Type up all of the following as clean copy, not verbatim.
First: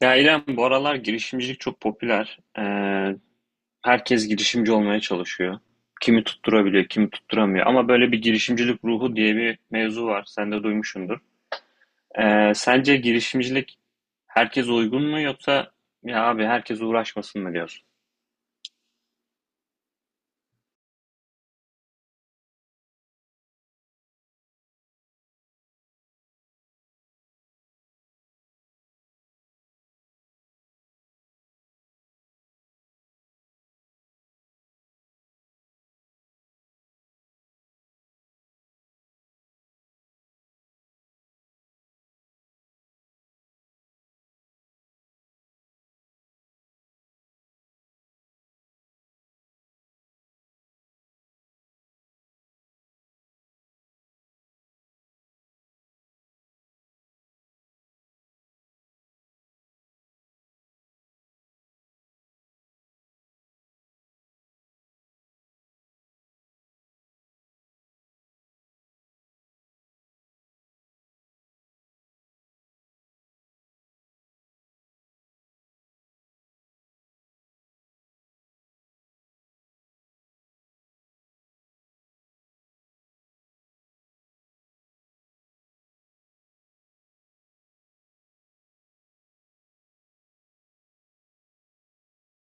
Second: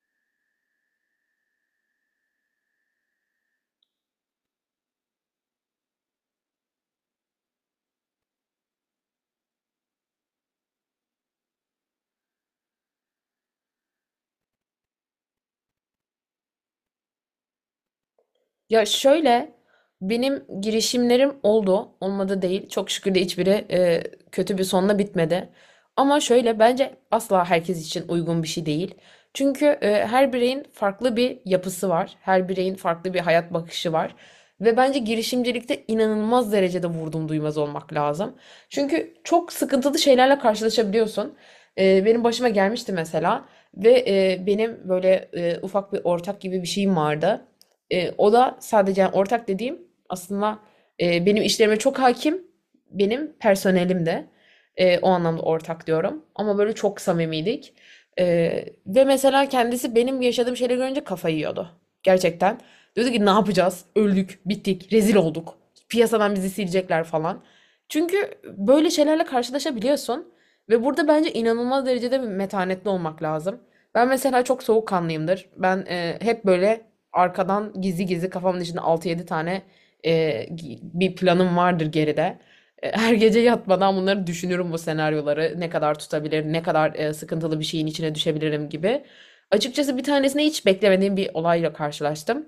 Ya İrem, bu aralar girişimcilik çok popüler. Herkes girişimci olmaya çalışıyor. Kimi tutturabiliyor, kimi tutturamıyor. Ama böyle bir girişimcilik ruhu diye bir mevzu var. Sen de duymuşsundur. Sence girişimcilik herkes uygun mu, yoksa ya abi herkes uğraşmasın mı diyorsun? Ya şöyle benim girişimlerim oldu. Olmadı değil. Çok şükür de hiçbiri kötü bir sonla bitmedi. Ama şöyle bence asla herkes için uygun bir şey değil. Çünkü her bireyin farklı bir yapısı var. Her bireyin farklı bir hayat bakışı var. Ve bence girişimcilikte inanılmaz derecede vurdum duymaz olmak lazım. Çünkü çok sıkıntılı şeylerle karşılaşabiliyorsun. Benim başıma gelmişti mesela. Ve benim böyle ufak bir ortak gibi bir şeyim vardı. O da sadece yani ortak dediğim aslında benim işlerime çok hakim, benim personelim de. O anlamda ortak diyorum. Ama böyle çok samimiydik. E, Ve mesela kendisi benim yaşadığım şeyleri görünce kafayı yiyordu. Gerçekten. Diyordu ki ne yapacağız? Öldük, bittik, rezil olduk. Piyasadan bizi silecekler falan. Çünkü böyle şeylerle karşılaşabiliyorsun. Ve burada bence inanılmaz derecede bir metanetli olmak lazım. Ben mesela çok soğukkanlıyımdır. Ben hep böyle arkadan gizli gizli kafamın içinde 6-7 tane e, bir planım vardır geride. Her gece yatmadan bunları düşünürüm bu senaryoları. Ne kadar tutabilir, ne kadar sıkıntılı bir şeyin içine düşebilirim gibi. Açıkçası bir tanesine hiç beklemediğim bir olayla karşılaştım.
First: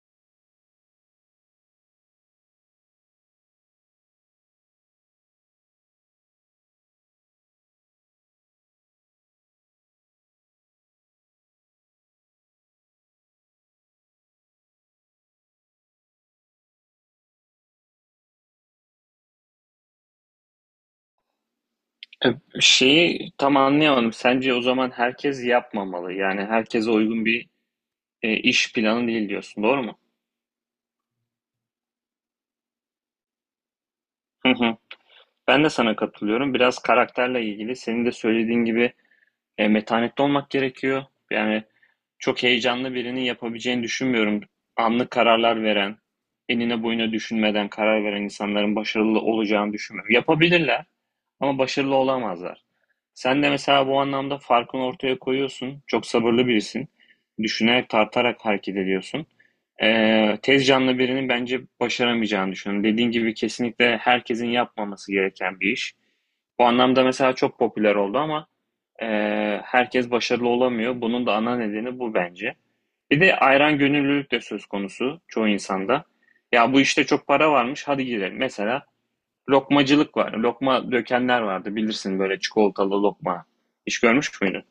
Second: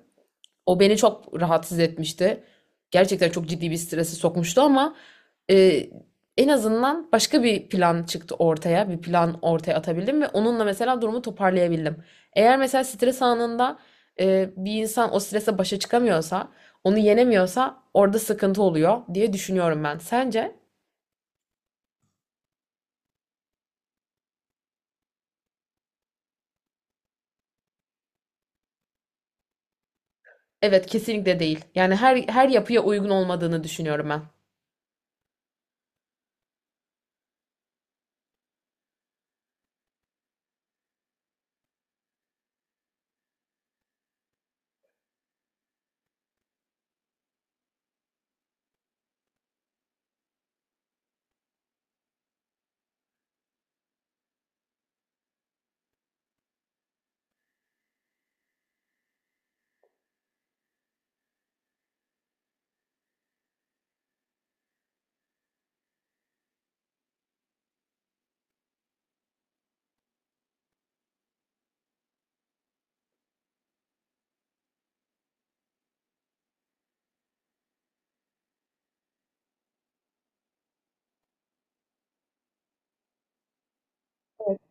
O beni çok rahatsız etmişti. Gerçekten çok ciddi bir strese sokmuştu ama e, en azından başka bir plan çıktı ortaya. Bir plan ortaya atabildim ve onunla mesela durumu toparlayabildim. Eğer mesela stres anında bir insan o strese başa çıkamıyorsa, onu yenemiyorsa orada sıkıntı oluyor diye düşünüyorum ben. Sence? Ee, Şeyi tam anlayamadım. Sence o zaman herkes yapmamalı. Yani herkese uygun bir iş planı değil diyorsun. Doğru mu? Evet, kesinlikle değil. Yani her yapıya uygun olmadığını düşünüyorum ben. Hı hı. Ben de sana katılıyorum. Biraz karakterle ilgili. Senin de söylediğin gibi metanetli olmak gerekiyor. Yani çok heyecanlı birinin yapabileceğini düşünmüyorum. Anlık kararlar veren, enine boyuna düşünmeden karar veren insanların başarılı olacağını düşünmüyorum. Yapabilirler ama başarılı olamazlar. Sen de mesela bu anlamda farkını ortaya koyuyorsun. Çok sabırlı birisin. Düşünerek, tartarak hareket ediyorsun. Tez canlı birinin bence başaramayacağını düşünüyorum. Dediğin gibi kesinlikle herkesin yapmaması gereken bir iş. Bu anlamda mesela çok popüler oldu ama herkes başarılı olamıyor. Bunun da ana nedeni bu bence. Bir de ayran gönüllülük de söz konusu çoğu insanda. Ya bu işte çok para varmış, hadi girelim. Mesela lokmacılık var. Lokma dökenler vardı, bilirsin, böyle çikolatalı lokma. Hiç görmüş müydün?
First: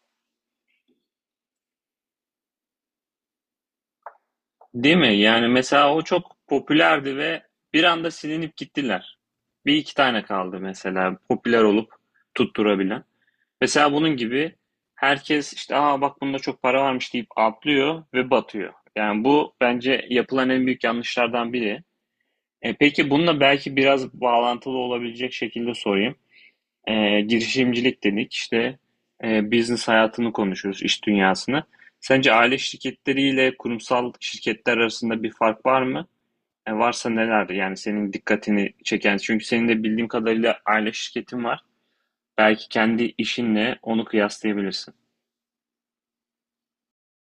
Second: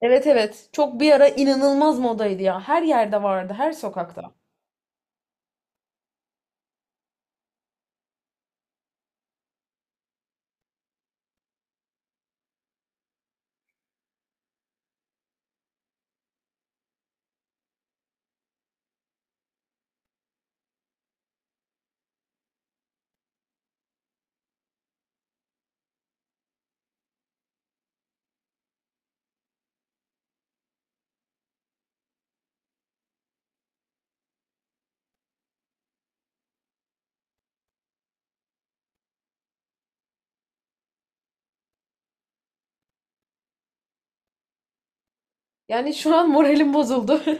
Evet, evet. Çok bir ara inanılmaz modaydı ya. Her yerde vardı, her sokakta. Değil mi? Yani mesela o çok popülerdi ve bir anda silinip gittiler. Bir iki tane kaldı mesela popüler olup tutturabilen. Mesela bunun gibi herkes işte, aa bak bunda çok para varmış deyip atlıyor ve batıyor. Yani bu bence yapılan en büyük yanlışlardan biri. Peki bununla belki biraz bağlantılı olabilecek şekilde sorayım. Girişimcilik dedik işte, business hayatını konuşuyoruz, iş dünyasını. Sence aile şirketleriyle kurumsal şirketler arasında bir fark var mı? Varsa nelerdir? Yani senin dikkatini çeken, çünkü senin de bildiğim kadarıyla aile şirketin var. Belki kendi işinle onu kıyaslayabilirsin. Yani şu an moralim bozuldu.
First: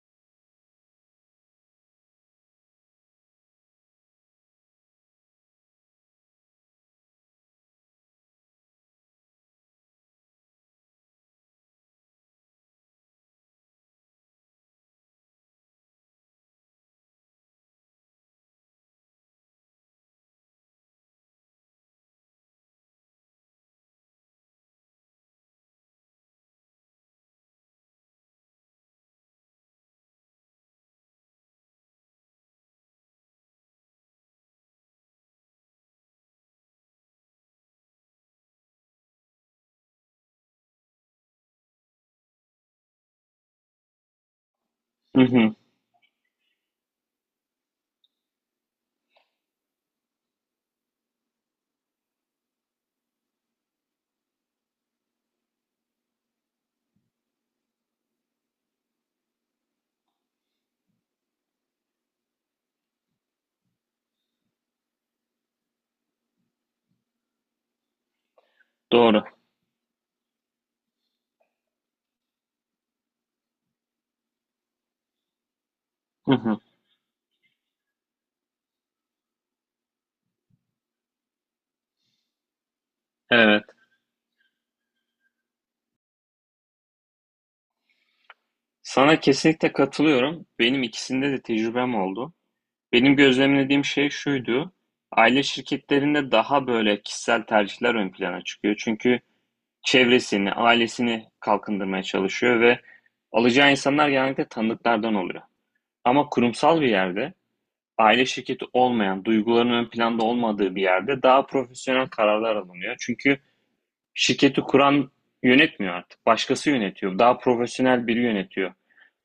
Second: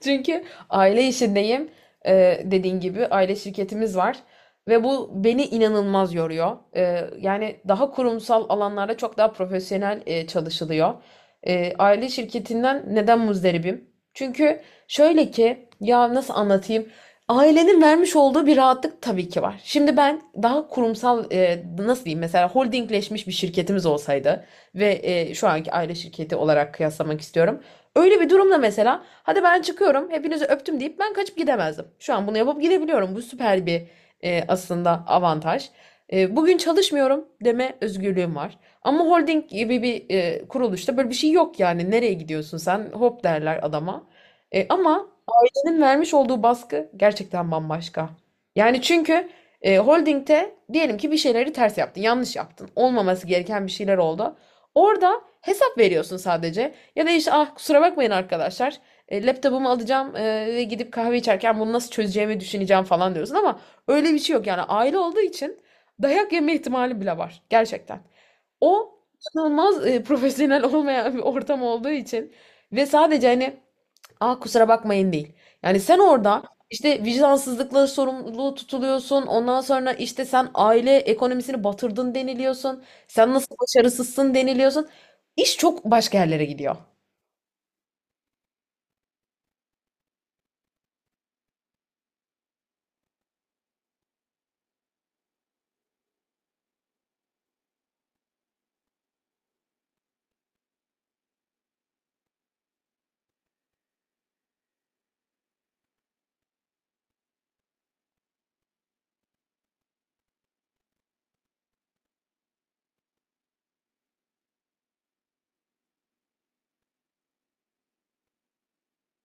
Çünkü aile işindeyim. Dediğin gibi aile şirketimiz var. Ve bu beni inanılmaz yoruyor. Yani daha kurumsal alanlarda çok daha profesyonel çalışılıyor. Aile şirketinden neden muzdaribim? Çünkü şöyle ki ya nasıl anlatayım? Ailenin vermiş olduğu bir rahatlık tabii ki var. Şimdi ben daha kurumsal, nasıl diyeyim, mesela holdingleşmiş bir şirketimiz olsaydı ve şu anki aile şirketi olarak kıyaslamak istiyorum. Öyle bir durumda mesela hadi ben çıkıyorum hepinizi öptüm deyip ben kaçıp gidemezdim. Şu an bunu yapıp gidebiliyorum. Bu süper bir, aslında, avantaj. Bugün çalışmıyorum deme özgürlüğüm var. Ama holding gibi bir kuruluşta böyle bir şey yok yani. Nereye gidiyorsun sen? Hop derler adama. Ama Hı hı, senin vermiş olduğu baskı gerçekten bambaşka. Yani çünkü holdingde diyelim ki bir şeyleri ters yaptın, yanlış yaptın. Olmaması gereken bir şeyler oldu. Orada hesap veriyorsun sadece. Ya da işte ah kusura bakmayın arkadaşlar. Laptopumu alacağım ve gidip kahve içerken bunu nasıl çözeceğimi düşüneceğim falan diyorsun ama öyle bir şey yok. Yani aile olduğu için dayak yeme ihtimali bile var. Gerçekten. O doğru. inanılmaz, profesyonel olmayan bir ortam olduğu için ve sadece, hani, "A, kusura bakmayın." değil. Yani sen Hı orada, hı, işte, vicdansızlıkla sorumluluğu tutuluyorsun. Ondan sonra, işte, sen aile ekonomisini batırdın deniliyorsun. Sen nasıl evet. başarısızsın deniliyorsun. İş çok başka yerlere gidiyor. Sana kesinlikle katılıyorum. Benim ikisinde de tecrübem oldu. Benim gözlemlediğim şey şuydu. Aile şirketlerinde daha böyle kişisel tercihler ön plana çıkıyor. Çünkü çevresini, ailesini kalkındırmaya çalışıyor ve alacağı insanlar genellikle tanıdıklardan oluyor. Ama kurumsal bir yerde, aile şirketi olmayan, duyguların ön planda olmadığı bir yerde daha profesyonel kararlar alınıyor. Çünkü şirketi kuran yönetmiyor artık. Başkası yönetiyor. Daha profesyonel biri yönetiyor.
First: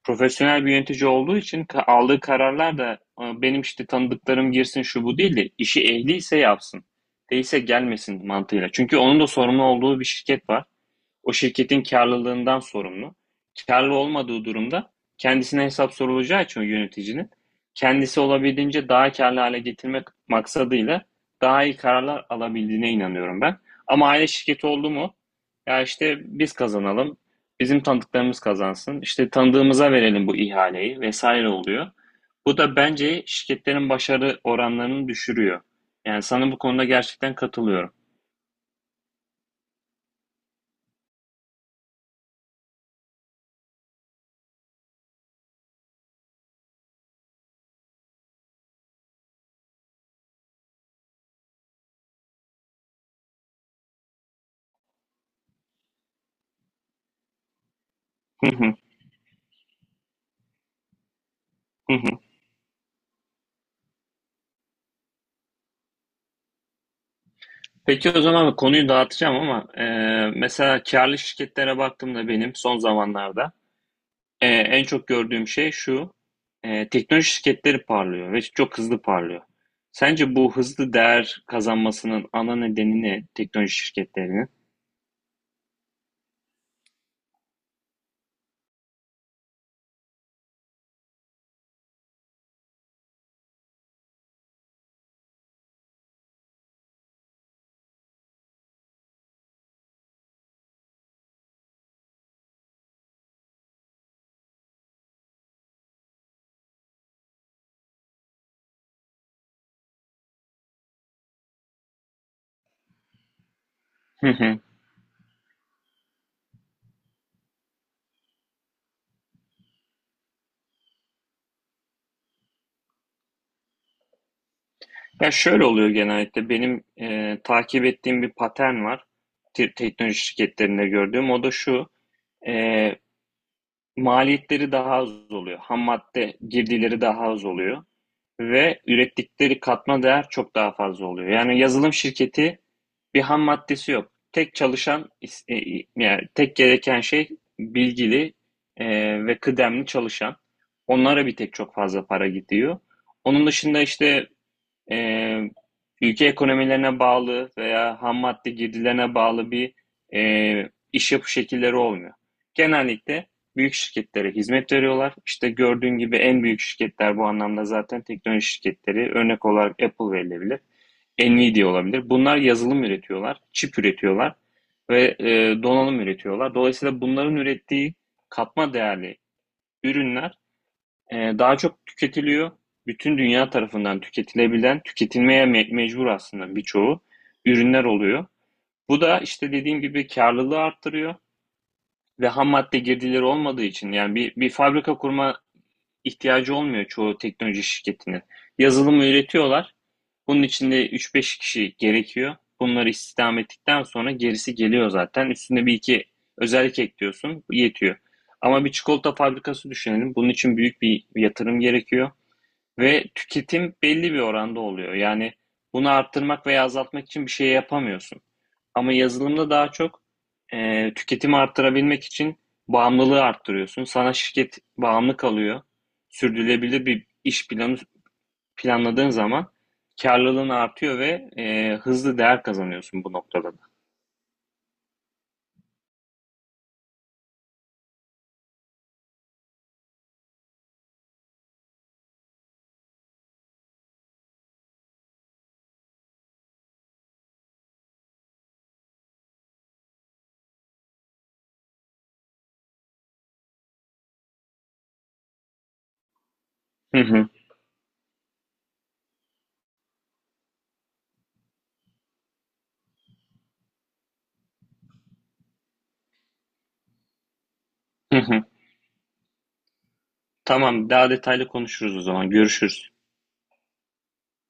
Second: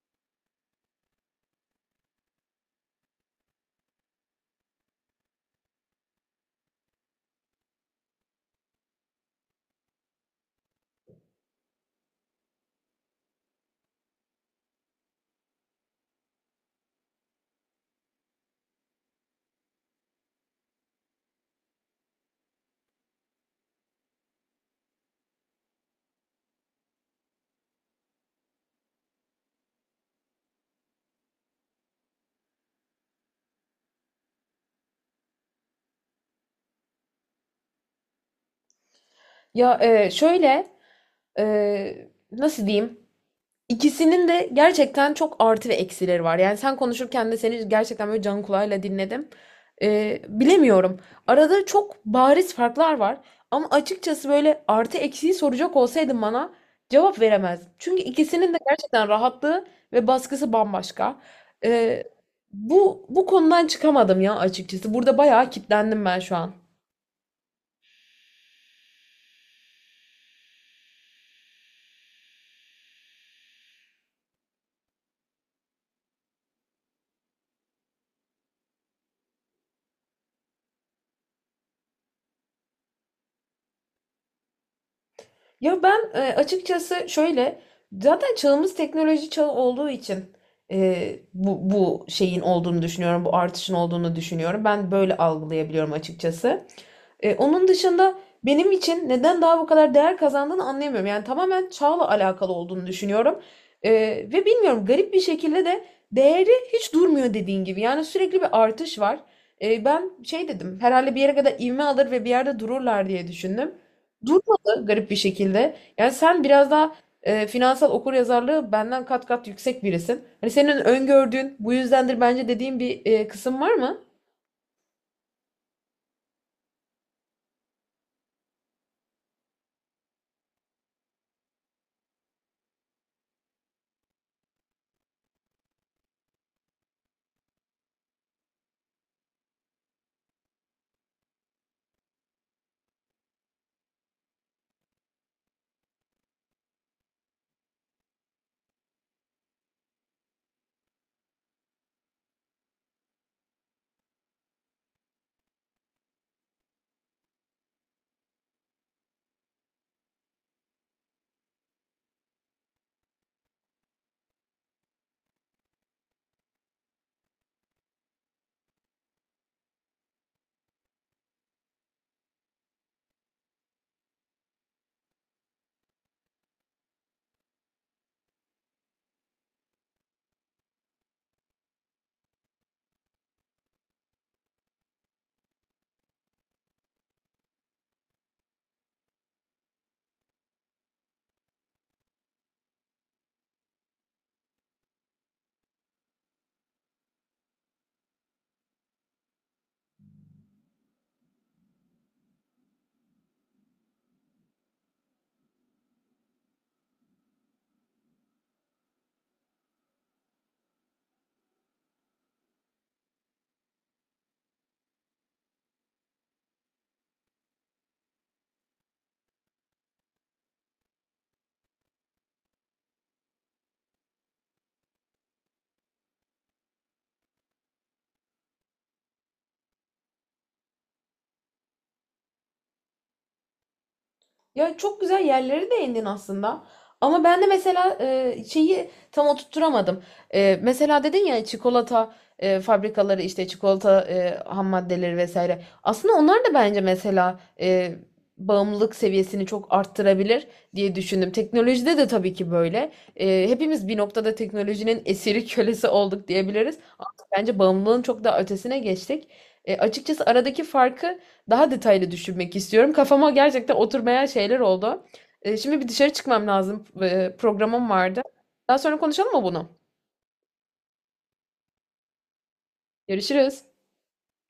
Profesyonel bir yönetici olduğu için aldığı kararlar da benim işte tanıdıklarım girsin şu bu değil de, işi ehliyse yapsın. Değilse gelmesin mantığıyla. Çünkü onun da sorumlu olduğu bir şirket var. O şirketin karlılığından sorumlu. Kârlı olmadığı durumda kendisine hesap sorulacağı için o yöneticinin kendisi, olabildiğince daha karlı hale getirmek maksadıyla daha iyi kararlar alabildiğine inanıyorum ben. Ama aile şirketi oldu mu? Ya işte biz kazanalım, bizim tanıdıklarımız kazansın, işte tanıdığımıza verelim bu ihaleyi vesaire oluyor. Bu da bence şirketlerin başarı oranlarını düşürüyor. Yani sana bu konuda gerçekten katılıyorum. Ya, şöyle, nasıl diyeyim? İkisinin de gerçekten çok artı ve eksileri var. Yani sen konuşurken de seni gerçekten böyle can kulağıyla dinledim. Bilemiyorum. Arada çok bariz farklar var. Ama açıkçası böyle artı eksiği soracak olsaydın bana cevap veremezdim. Çünkü ikisinin de gerçekten rahatlığı ve baskısı bambaşka. Ee, bu konudan çıkamadım ya açıkçası. Burada bayağı kitlendim ben şu an. Peki o zaman konuyu dağıtacağım, ama mesela karlı şirketlere baktığımda benim son zamanlarda en çok gördüğüm şey şu. Teknoloji şirketleri parlıyor ve çok hızlı parlıyor. Sence bu hızlı değer kazanmasının ana nedeni ne teknoloji şirketlerinin? Ya ben, açıkçası, şöyle zaten çağımız teknoloji çağı olduğu için bu şeyin olduğunu düşünüyorum. Bu artışın olduğunu düşünüyorum. Ben böyle algılayabiliyorum açıkçası. Onun dışında benim için neden daha bu kadar değer kazandığını anlayamıyorum. Yani tamamen çağla alakalı olduğunu düşünüyorum. E, Ve bilmiyorum, garip bir şekilde de değeri hiç durmuyor dediğin gibi. Yani sürekli bir artış var. Ben şey dedim herhalde, bir yere kadar ivme alır ve bir yerde dururlar diye düşündüm, Hı hı. yaptı garip bir şekilde. Yani sen biraz daha finansal okuryazarlığı benden kat kat yüksek birisin. Hani senin öngördüğün bu yüzdendir bence dediğin bir kısım var mı? Ya şöyle oluyor, genellikle benim takip ettiğim bir patern var teknoloji şirketlerinde gördüğüm. O da şu. e, Maliyetleri daha az oluyor. Ham madde girdileri daha az oluyor ve ürettikleri katma değer çok daha fazla oluyor. Yani yazılım şirketi bir ham maddesi yok. Tek çalışan yani tek gereken şey bilgili e, ve kıdemli çalışan. Onlara bir tek çok fazla para gidiyor. Onun dışında işte e, ülke ekonomilerine bağlı veya ham madde girdilerine bağlı bir iş yapı şekilleri olmuyor. Genellikle büyük şirketlere hizmet veriyorlar. İşte gördüğün gibi en büyük şirketler bu anlamda zaten teknoloji şirketleri. Örnek olarak Apple verilebilir, Nvidia olabilir. Bunlar yazılım üretiyorlar, çip üretiyorlar ve donanım üretiyorlar. Dolayısıyla bunların ürettiği katma değerli ürünler daha çok tüketiliyor. Bütün dünya tarafından tüketilebilen, tüketilmeye mecbur aslında birçoğu ürünler oluyor. Bu da işte dediğim gibi karlılığı arttırıyor ve ham madde girdileri olmadığı için, yani bir fabrika kurma ihtiyacı olmuyor çoğu teknoloji şirketinin. Yazılımı üretiyorlar. Bunun içinde üç beş kişi gerekiyor. Bunları istihdam ettikten sonra gerisi geliyor zaten. Üstüne bir iki özellik ekliyorsun, yetiyor. Ama bir çikolata fabrikası düşünelim. Bunun için büyük bir yatırım gerekiyor. Ve tüketim belli bir oranda oluyor. Yani bunu arttırmak veya azaltmak için bir şey yapamıyorsun. Ama yazılımda daha çok tüketimi arttırabilmek için bağımlılığı arttırıyorsun. Sana şirket bağımlı kalıyor. Sürdürülebilir bir iş planı planladığın zaman karlılığın artıyor ve hızlı değer kazanıyorsun bu noktada. Ya çok güzel yerleri değindin aslında. Ama ben de mesela şeyi tam oturtturamadım. Mesela dedin ya çikolata fabrikaları, işte çikolata ham maddeleri vesaire. Aslında onlar da bence mesela bağımlılık seviyesini çok arttırabilir diye düşündüm. Teknolojide de tabii ki böyle. Hepimiz bir noktada teknolojinin esiri kölesi olduk diyebiliriz. Hı hı, Bence bağımlılığın çok daha ötesine geçtik. Açıkçası aradaki farkı daha detaylı düşünmek istiyorum. Kafama gerçekten oturmayan şeyler oldu. Şimdi bir dışarı çıkmam lazım. Programım hı vardı. hı. Daha sonra konuşalım mı bunu? Tamam, daha detaylı konuşuruz o zaman. Görüşürüz. Görüşürüz.